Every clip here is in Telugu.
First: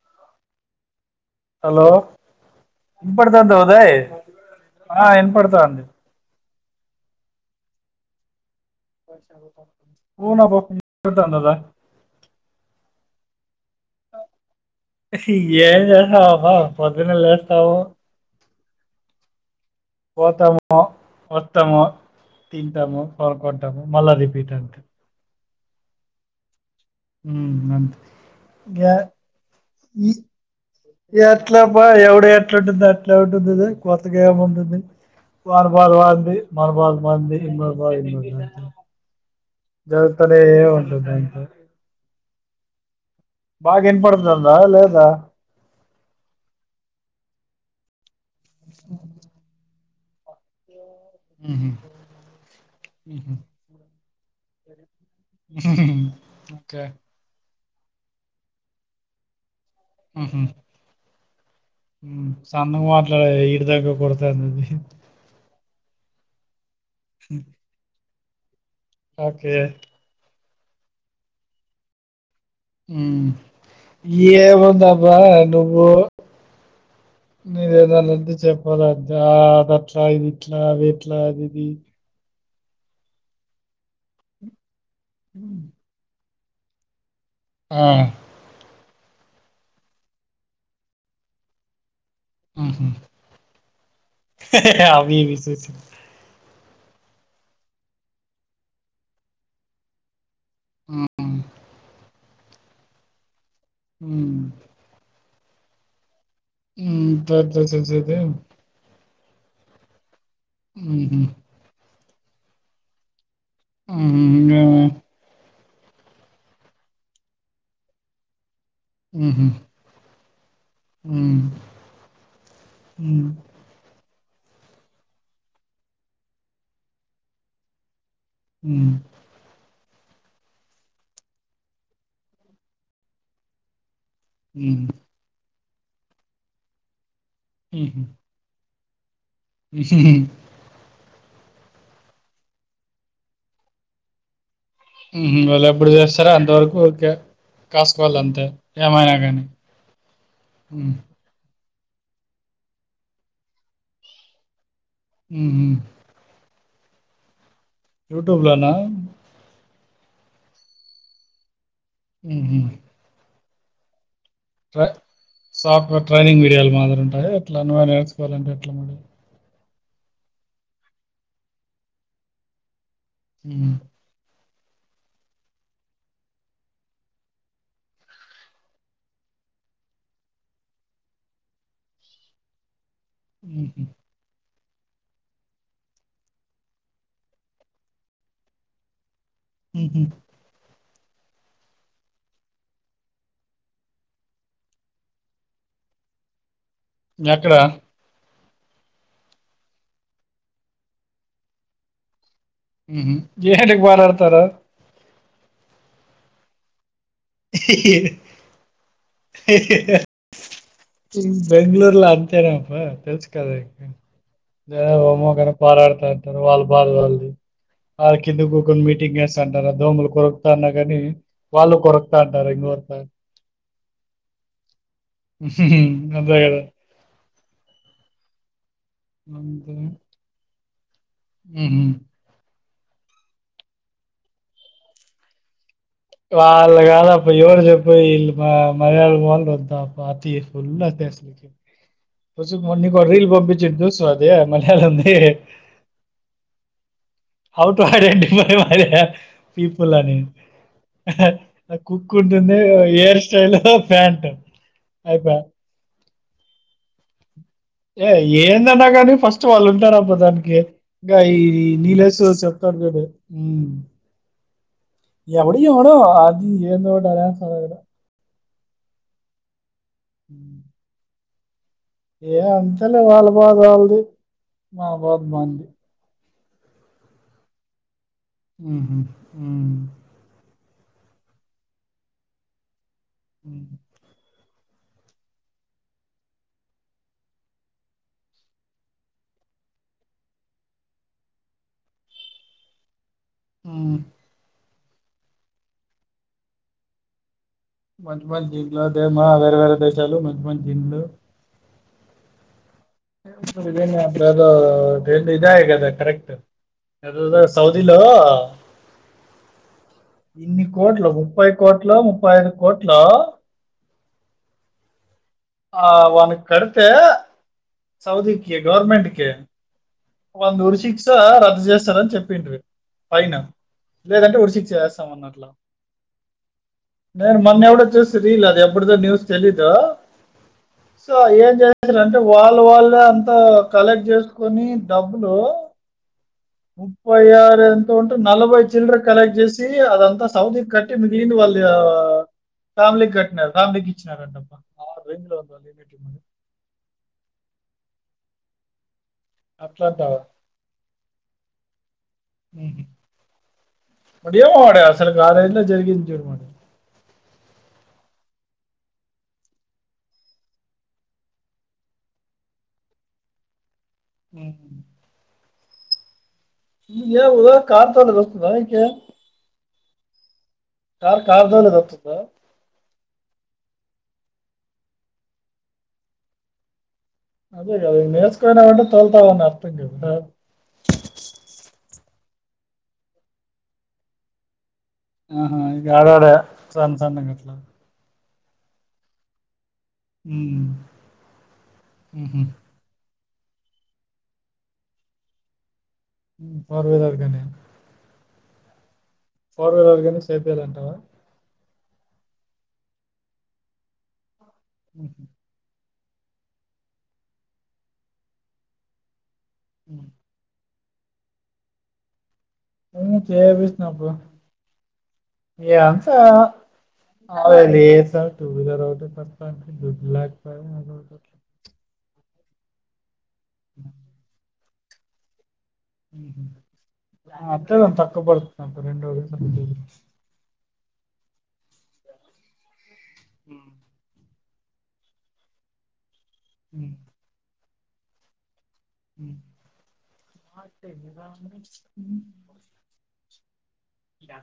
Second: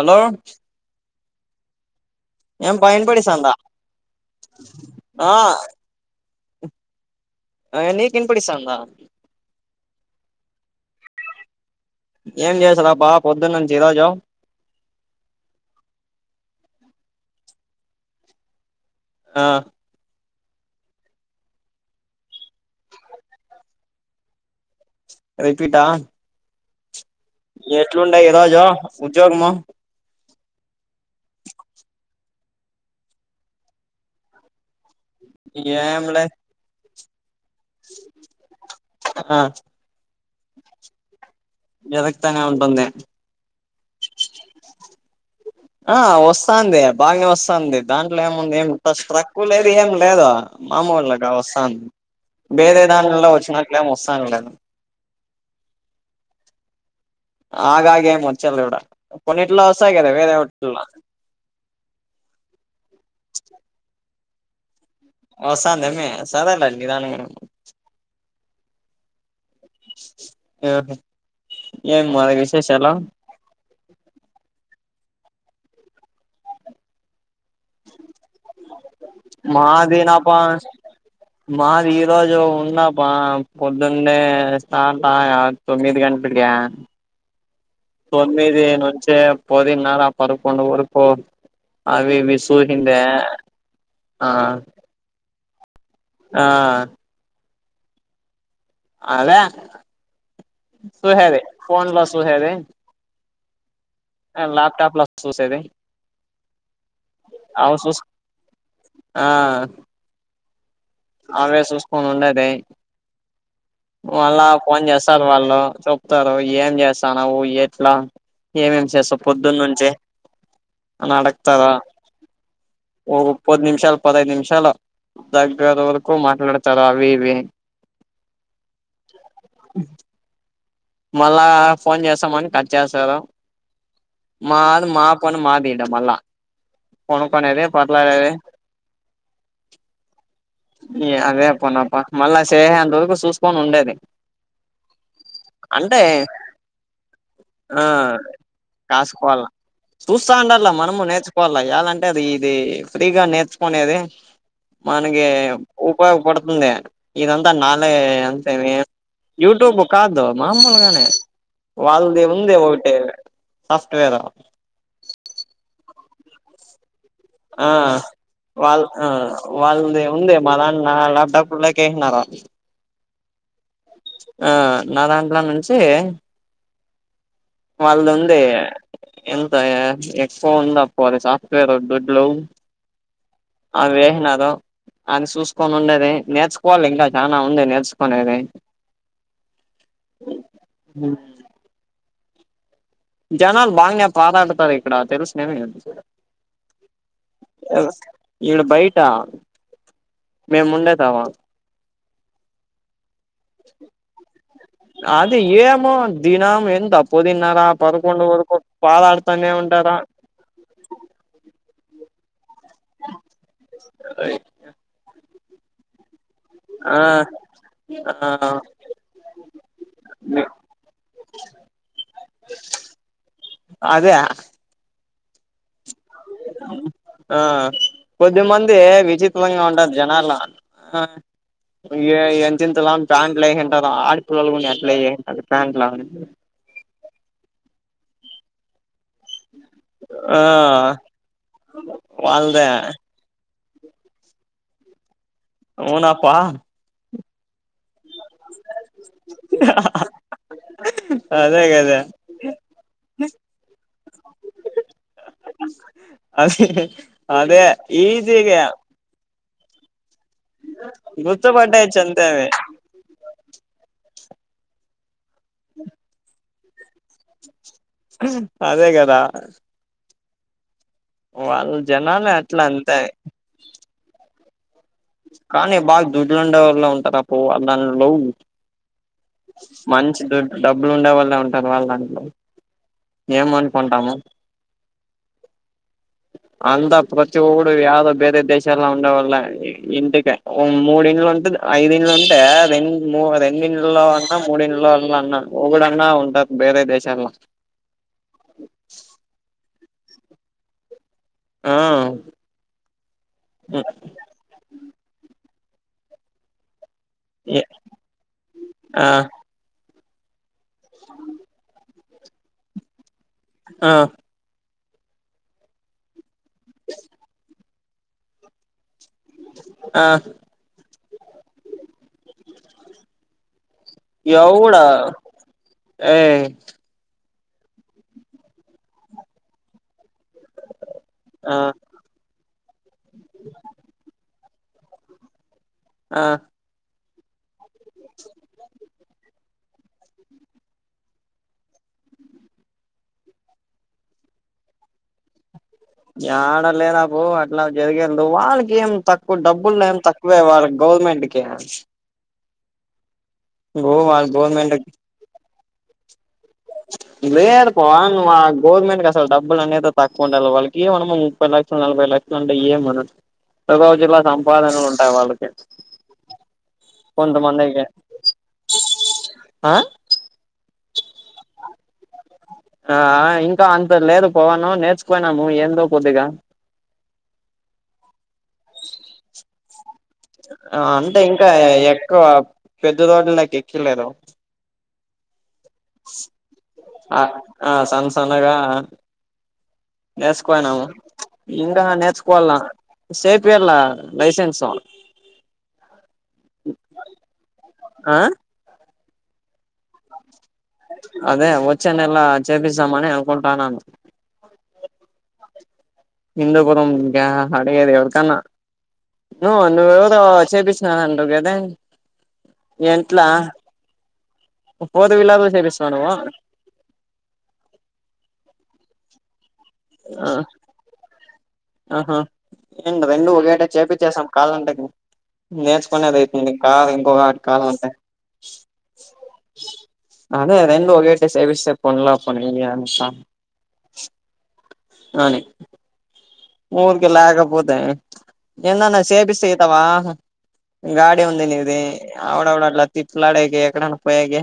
హలో హలో ఏం పా ఇనపడిస్తాందా ఇనపడుతాంద ఉదాయ్ ఆ ఇనపడతాంది ఆ నీకు ఇన్పిడి సాను పోనా బ తద ఏం చేస్తారా బా పొద్దున్న నుంచి ఈ రోజు ఏం చేస్తావా పొద్దునే లేసావు ఆ పోతాము వస్తాము తింటాము కోనుకుంటాము మళ్ళా రిపీట్ అంతే రిపీటా ఉమ్ ఎట్లుండే ఈ రోజు అంతే ఉద్యోగము ఈ ఎట్లా బ ఎవడ ఎట్లాంటుంది అట్లా ఉంటుందిద కొత్తగా ఏమ ఉంటుంది వాళ్ల బాధ ఏం లే వాళ్లది మన బాధ మంది ఇన్న బా ఇన్న ఆ సూతనే ఉంటది అంత ఎదగ తనే ఉంటుంది బాగా విన పడుతుందా లేదా ఆ వస్తది బాగానే వస్తుంది దాంట్లో ఏముంది ఏ స్ట్రక్కు లేదు ఏం లేదు లేదా మామూలుగా ఉహు వస్తాంది వేరే దాంలో ఉహు వచ్చినట్లే ఏం వస్తాను లేదు. ఓకే ఆగాగేం వచ్చలే కూడా కొన్నిట్లో వస్తాయి కదా వేరే టిల్లో [unintelligible] సన్నంగా మాట్లాడ ఇడిదక కొడత అన్నది [unintelligible] [unintelligible] ఓకే ఆహ ఏ మగ [unintelligible] ఏముంది అబ్బా నువ్వు మీరు ఏదన్ననత చెప్పాలంత అది మాది అట్లా ఇది నాపా ఇట్లా అవి ఎట్లా అది ఇది ఎన్నాపా పొద్దునే స్తర్ హ్మ్. తొమ్మిది గంటకి [unintelligible] ఆ! తొమ్మిది నుంచే పొదిన్నారా పదకొండు వరకు అవివి హుహు. చూహందా ఆ [unintelligible] [unintelligible] అవి ఇవి చూసి. ఆ అదే హ్మ్. చూసేది ఫోన్ లో చూసేది హ్మ్. ల్యాప్టాప్ లా చూసేది పత చ అవి చూస్ సద [unintelligible] ఆ ఊహు ఫోన్ ఉండేది హుహు. మళ్ళా ఇంగేమి? ఫోన్ చేస్తారు వాళ్ళు చెప్తారు ఏం చేస్తా నువ్వు ఎట్లా ఏమేం చేస్తావు హుహు. పొద్దున్న నుంచి న హ్మ్. అడ్గతాధ ఓ హ్మ్. ముప్పద్ నిమిషాలు పదైదు నిమిషాలు ఇది వరకు మాట్లాడతారు అవి ఇవి హ్మ్. [unintelligible] మళ్ళా ఫోన్ చేస్తామని కట్ చేస్తారు మాది మా పని మాది మల్ళ కొనుకొనేది పోర్లాడేది అే [unintelligible] [unintelligible] అవే పనప్ప మళ్ళా చేసే అంతకు చూసుకొని ఉండేది హూ హమ్ వాళ్ళు ఎప్పుడు అంటే చేస్తారా అంతవరకు ఓకే ఆ కాసుకోవాలి అంతే ఏమైనా కానీ కాసుకోవాల చూస్తా ఉండలా ఉమ్, మనము నేర్చుకోవాల చేయాలంటే అది ఇది ఫ్రీగా నేర్చుకునేది మనకి ఉహు ఉపయోగపడుతుంది ఇది అంత నాలే అంతే యూట్యూబ్లోనా యూ ట్యూబ్ కాదు మామూలుగానే వాళ్ళది ఉంది ఒకటి సాఫ్ట్వేర్ సాఫట్వేర్ ట్రైనింగ్ విడియాలి మొత్తం [unintelligible] అదే ఎట్లా ఆ నువ్వు నేర్చుకోవాలంటే ఎట్లా వాళ్ మరీ ఆ వాళ్ళది ఉంది మా దాని లాప్టాప్ల కి ఏసిన్నారు ఉమ్ ఆ నా దాంట్లో నుంచి వాళ్ళదుంది ఎంతయా ఎక్కువ ఉంది అప్పు అది సాఫ్ట్వేర్ దొడ్లు ఉహు అ వేసినారు ఆయన చూసుకొని ఉండేది నేర్చుకోవాలి ఇంకా చాల ఉంది నేర్చుకునేది ఊహు ఉమ్ జనాలు బాగానే పారాడుతారు ఇక్కడ తెల్సునేమి ఎక్కడ ఈడు బయట మేము ఉండేతామ ఉ హమ్ ఎంటికి పారాడతారు అది ఏమో దినం ఎం తప్పు పొదిన్నారా పదకొండు వరకు పాదడుతానే ఉంటారా ఇ అంతేనాప్ప తెలుసు కదాదమ్మో కాని పోరాడుతాను [inaudible] వాళ్ళు బద ఆ వాళ్లది ఆ కింద కూ కొని మీటింగ్ ఎస్తుఎంన్టారు దోమలు కొరకుతా అన్నా కానీ వాళ్ళు కొరకుతా అంటారు రత [inaudible] అద అంతే కదా ఆ కొద్దిమంది ఏ విజిత్లంగా అంతే ఉంటారు జనాలు ఉహు. ఇంత లగ్ ప్యాంట్లు ఉంటారు ఆడిపిల్లలు ఎట్లాంటారు ప్యాంట్ వాళ్ళ కాద అ ఎవరు చెప్పుయి ఇల్ మర్యాళ పో [unintelligible] పుత ఆ ఫుల్ ప వాళ్ళదే మన్ని కూడా రీల్ బంబ [unintelligible] జిండు స్వాదే మలయాళంది అవునాప్పా అఔట్ మడ అడి మరి మరి పీపుల్ని అదే [unintelligible] కదా కుక్ ఉంటుంది హెయిర్ స్టైల్ ఫ్యాంట్ అయిపాయే [unintelligible] ఏ ఈజీగా ఏందన్నా గాని ఫస్ట్ వాళ్ళు ఉంటారు అప్ప దానికి ఇంకా ఈ గుర్తుపట్టేయచ్చు నీలేష్ అంతే అవి చెప్తాడు గడు ఎవడ ఉన అది ఏంద వాటర సాలద [unintelligible] అదే కదా హ వాళ్ళు జనాలు ఏ అట్లా అంతే అంతలే వాళ్ళ బాధ వాళ్ళది మా బాధ బాంది కానీ బాగా దుడ్లు ఉండే వాళ్ళు ఉంటారు అప్పు దాలో ఉహు ఉమ్, మంచి డబ్బులు ఉండే వాళ్ళ ఉంటారు వాళ్ళాంట్లో ఏమ ఉమ్, అనుకుంటాము అంతా ప్రతి ఒడు ఏదో వేరే దేశాలల్లో ఉండే వాళ్ళ ఇంటిక మూడి ఇండ్లు ఉంటే ఐదేళ్ళలు అంటే రెండు మ రెండు ఉమ్. లో అన్నా మూడి ఇంలోల అన్నా డన్నా ఉంటది బేరే దేశాలల్లో మంచి మంచి ఇండ్లు దేమా వేరే వేరే దేశాలు మంచి మంచి జింలు ఆ అప్పుడు ఎదో ఇదాకదా కరెక్ట్ అదదా సౌదీలో ఆ ఇన్ని కోట్లు ముప్పై కోట్లు ముప్పై ఐదు కోట్ల ఆ ఆ వన కడితే సౌదీకి గవర్నమెంట్ కి ఆ వళ్లు ఉరి శిక్ష రద్దు చేస్తారని చేపిండు పైన లేదంటే ఉరి శిక్ష చేస్తాం అన్నట్లా ఏయ్ నేను మొన్న ఎవడో చూసి రీల్ అది ఎప్పుడుదో న్యూస్ తెలీదు సో ఏం ఆ చేస్తారుంటే వా వాళ్ళ వాళ్ళే అంత కలెక్ట్ చేసుకొని డబ్బులు ఆ ముప్పై ఆరు ఎంత ఉంటది నలభై చిల్లరా సేలెక్ట్ చేసి అదంతా సౌతి కట్టి మిగిలింది వాళ్ళ ఫ్యామిలీ కట్టినారు. ఫ్యామిలీకి ఇచ్చినారూ అంట రెండో [inaudible] ఏడలేదబ్బ అట్లా జరిగనా వాళ్ళకి ఏం తక్కు కఇప్పుడు డబ్బులు అట్లా ఏం అంటావా తక్కువే వాల్లకి గవర్నమెంట్ కి గో వాళ్ళ ఉహ్ ఏమో గవర్నమెంట్ వాడే అసలు ఆ రేంజులో జరిగింది చూడు మా లేదు పా నువ్వు ఆ గవర్నమెంట్ క అసలు డబ్బులు అనేది తక్కువ ఉండాలే వాళ్ళకి ఏమన్న ముప్పై లక్షలు నలభై లక్షలు ఉంటాయి ఏమన్న ప్రతి రోజుల్లా ఉహు. సంపాదనలు ఉంటాయి వాళ్ళకి [unintelligible] కొంతమందికి కారు తొలేది ఆ వత్తద ఆ ఇంకా అంత లేదు పవను నేర్చుపోయినాము ఏందో కొద్దిగా అదే కదా నేర్చుకొని రమ్మంటే తోల్తా ఉన్న అర్థం కాదు అంటే ఇంకా ఎక్కువ పెద్ద రోడ్లులకి ఎక్కియాలేదు. ఆహా ఆడ వోడ సందు సందు ఆట్లా అనగా ఉమ్. నేర్చుకోయినాము ఇంకా హుహు. నేర్చుకోవాల సేఫీ యాలా లైసెన్స్ ఫార్వేదార్గానే ఆ ఫోర్వీలర్ గానే సేపియాలంటావా అదే వచ్చే నేలా చేపిస్తామని అనుకుంటాన్నాను. ఉహ్ ఇందు పురం గ్యాంగ్ అడిగేది ఎవరికాన్నా నువ్వు నువ్వు హ్మ్. ఎవరో చేపిస్తున్నావు అంటున్నావ్ కదే హ్ చెపిచ్చిన బ్రో ఫోర్ వీలర్ చేపిస్తావా ఎంత నువ్వు ఆడలేదు సార్ టూ వీలర్ అటు పాండి [unintelligible] ఆహా ఏండి రెండు ఒకేట చేపి చేసాం కాదంటావా నేర్చుకునేది హుహు. ఐపోయింది ఇంకా ఇంకొకటి కార్ అట్లే అంటే దానికి తక్కువ పడుతుంది అబ్బా రెండు ఒకేసారి చేపిస్తే. అదే రెండు ఒకే టె సేవిసేపోన్లా [unintelligible] హ్ హ్ అని హ్మ్. ఊరికే లేకపోతే ఎందన్న హ్మ్. హ్మ్. సేపిస్త ఇతవా గాడ ఏం ఉంది నిది ఆవుడవడలా తిట్లాడకి ఎక్కడ పోఏకి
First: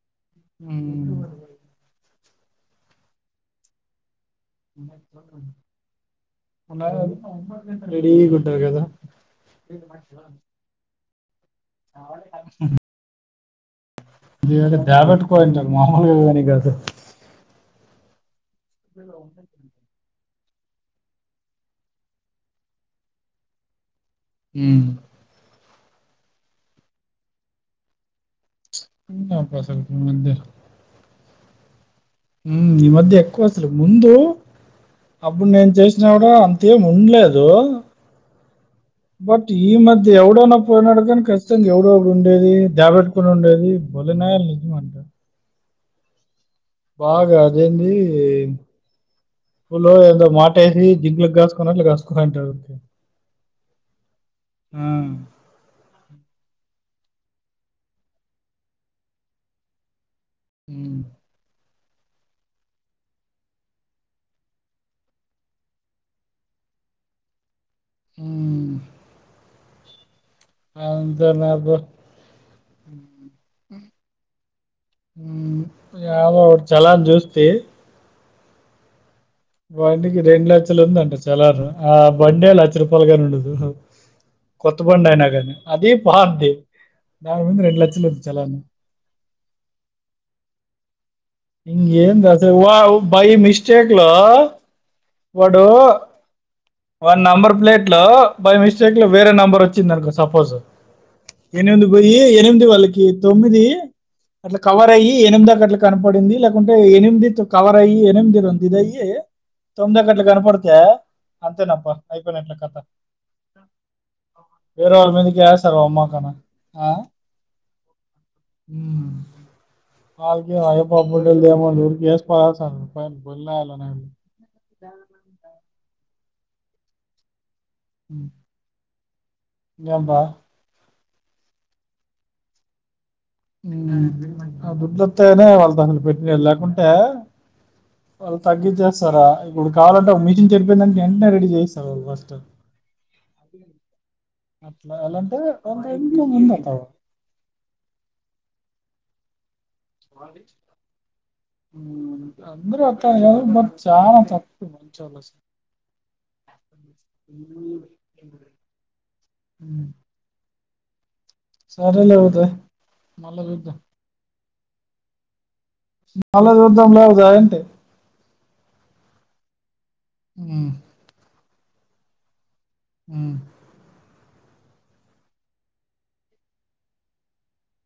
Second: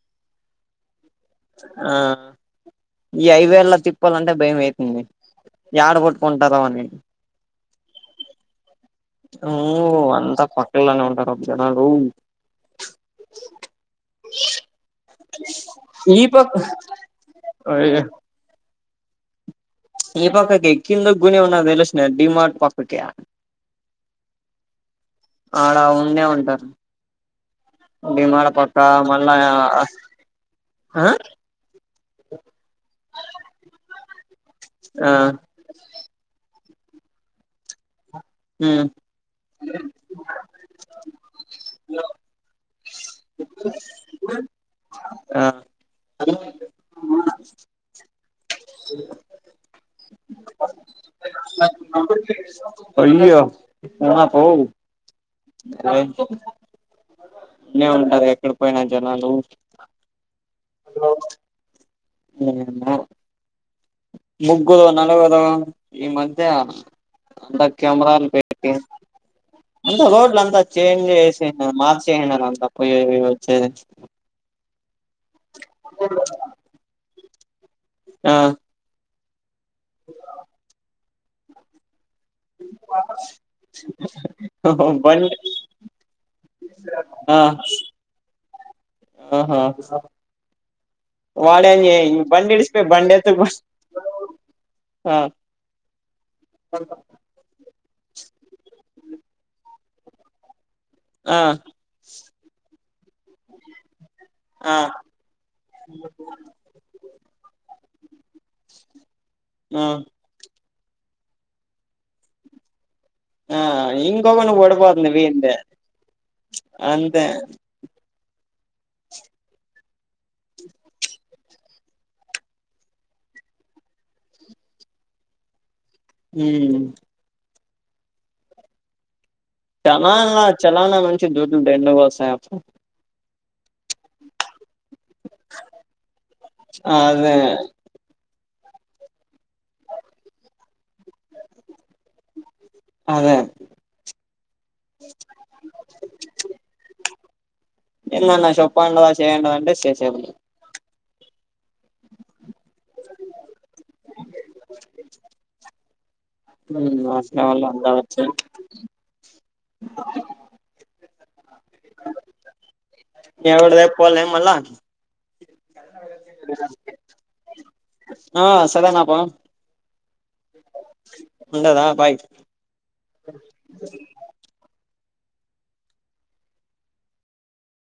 హ్ ఈ ఐదేళ్ళ తిప్పాలంటే భయం అయి తంది. ఉన్న రెడిగా ఉంటారు కదా ఉ అంతా పక్కలనే ఉంటరు జనాలు ఇది అంటే దాబెట్టుకోంటారు మామూలుగా ఈ గాని పక్క కాదు. [unintelligible] ఈ పక్కకి ఎక్కింద గునే ఉన్నా తేలీసిన డిమార్ట్ పక్కకి హ్ అడ ఉండే ఉంటారు డి మార్ట్ పక్క ఆ మళ్ళ నాకు అసలు ఆ ఈ మధ్య అ ఈ మధ్య ఎక్కువ అసలు ముందు ఆ అప్పుడు నేను చేసినా కూడా అంత అంతేం ఉండలేదు హ బట్ ఈ మధ్య ఎవడోన పోయినాడుకని ఖచ్చితంగా ఎవడు ఎవడు ఉండేది దాబెట్టుకొని ఉండేది బ నయల్ నుంచి మనంట [unintelligible] ఆ బాగా అదేంది స స్కూలో ఏదో మాటు వేసి జింకలకి కాసుకుపోయినట్లు కాసుకునింటాడు ఆహ పో ఇటనే ఉంటారు ఎక్కడ పోయినా జనాలు ఉమ్ ఏమో ముగ్గుదు నలుగుదు ఈ మధ్య కెమెరాని హ్మ్. పెట్టి అంతా చేంజ్ చేస అంతేనా బ్రో. మార్చేసినారు అంతా పోయ్యెది వచ్చేది ఎదొ ఒకటి చలాన చూస్తి ఆ బండికి రెండు లక్షలు ఉందంట చలను ఆ బండే లక్ష రూపాయలుగాని ఉండదు కొత్త బండి అయినా గానీ అది పాద్ధి ఆ దాని ముందు రెండు లక్షలు ఉంది చాలను ఆహా వాడేం చే ఇంగేంది బండి అసలు ఇడిసిపోయి వావ్ బండి బై ఎత్తుకు మిస్టేక్లో ఆ వాడు వాడి నంబర్ ప్లేట్ బై మిస్టేక్ లో వేరే నెంబర్ వచ్చింది అనుకో సపోజ్ ఆ ఎనిమిది పోయి ఎనిమిది వాళ్ళకి తొమ్మిది అట్లా ఆ కవర్ అయ్యి ఎనిమిది అక అట్లా కనపడింది లేకుంటే ఎనిమిది కవర్ అయ్యి ఎనిమిది ఇది ఇదియి ఆ తొమ్మిదిక్కట్లా కనపడితే అంతేనబ్బ అయిపోయినట్లే కథ ఆ ఇంకొకటి వేరే పడిపోతుంది వాళ్ళ మీది కి వీంది ఎస్తర అమ్మా కానా అంతే అగ అయ పాపడ దమూ [unintelligible] గస్ ప స ప బల్ [unintelligible] ఉమ్ ఉమ్ చలానా చలానా మంచి దూడ్లు దండిగ వస్తాయి అప్పుడు దుడ్లుస్తనే వాళ్ళతో అసలు పెట్టు ఉండేది లేకుంటే అదే వాళ్ళు తగ్గించేస్తారా ఇప్పుడు కావాలంటే ఒక మిషిన్ చెడిపోయింది అంటే వెంటనే రెడీ చేయిస్తారు వాళ్ళు ఫస్ట్ అదే అట్లా ఎలా అంటే వాళ్ళ ఇంట్లో ఉంది అట్లా [unintelligible] చెప్పండవ చేయండవా అంటే చేేేసే హ అందరు అట్ల అని కాదు బట్ చానా తప్పు అస్లల్ల్లో అందా వచ్చ [unintelligible] ఉమ్ సరే లే అయితే ఎవడదే పోల్లే మల్ళ మళ్ళ చూద్దాంలే జాయింటే ఆ సరేనప్ప హ్మ్ ఉండదా బాయ్ హ్మ్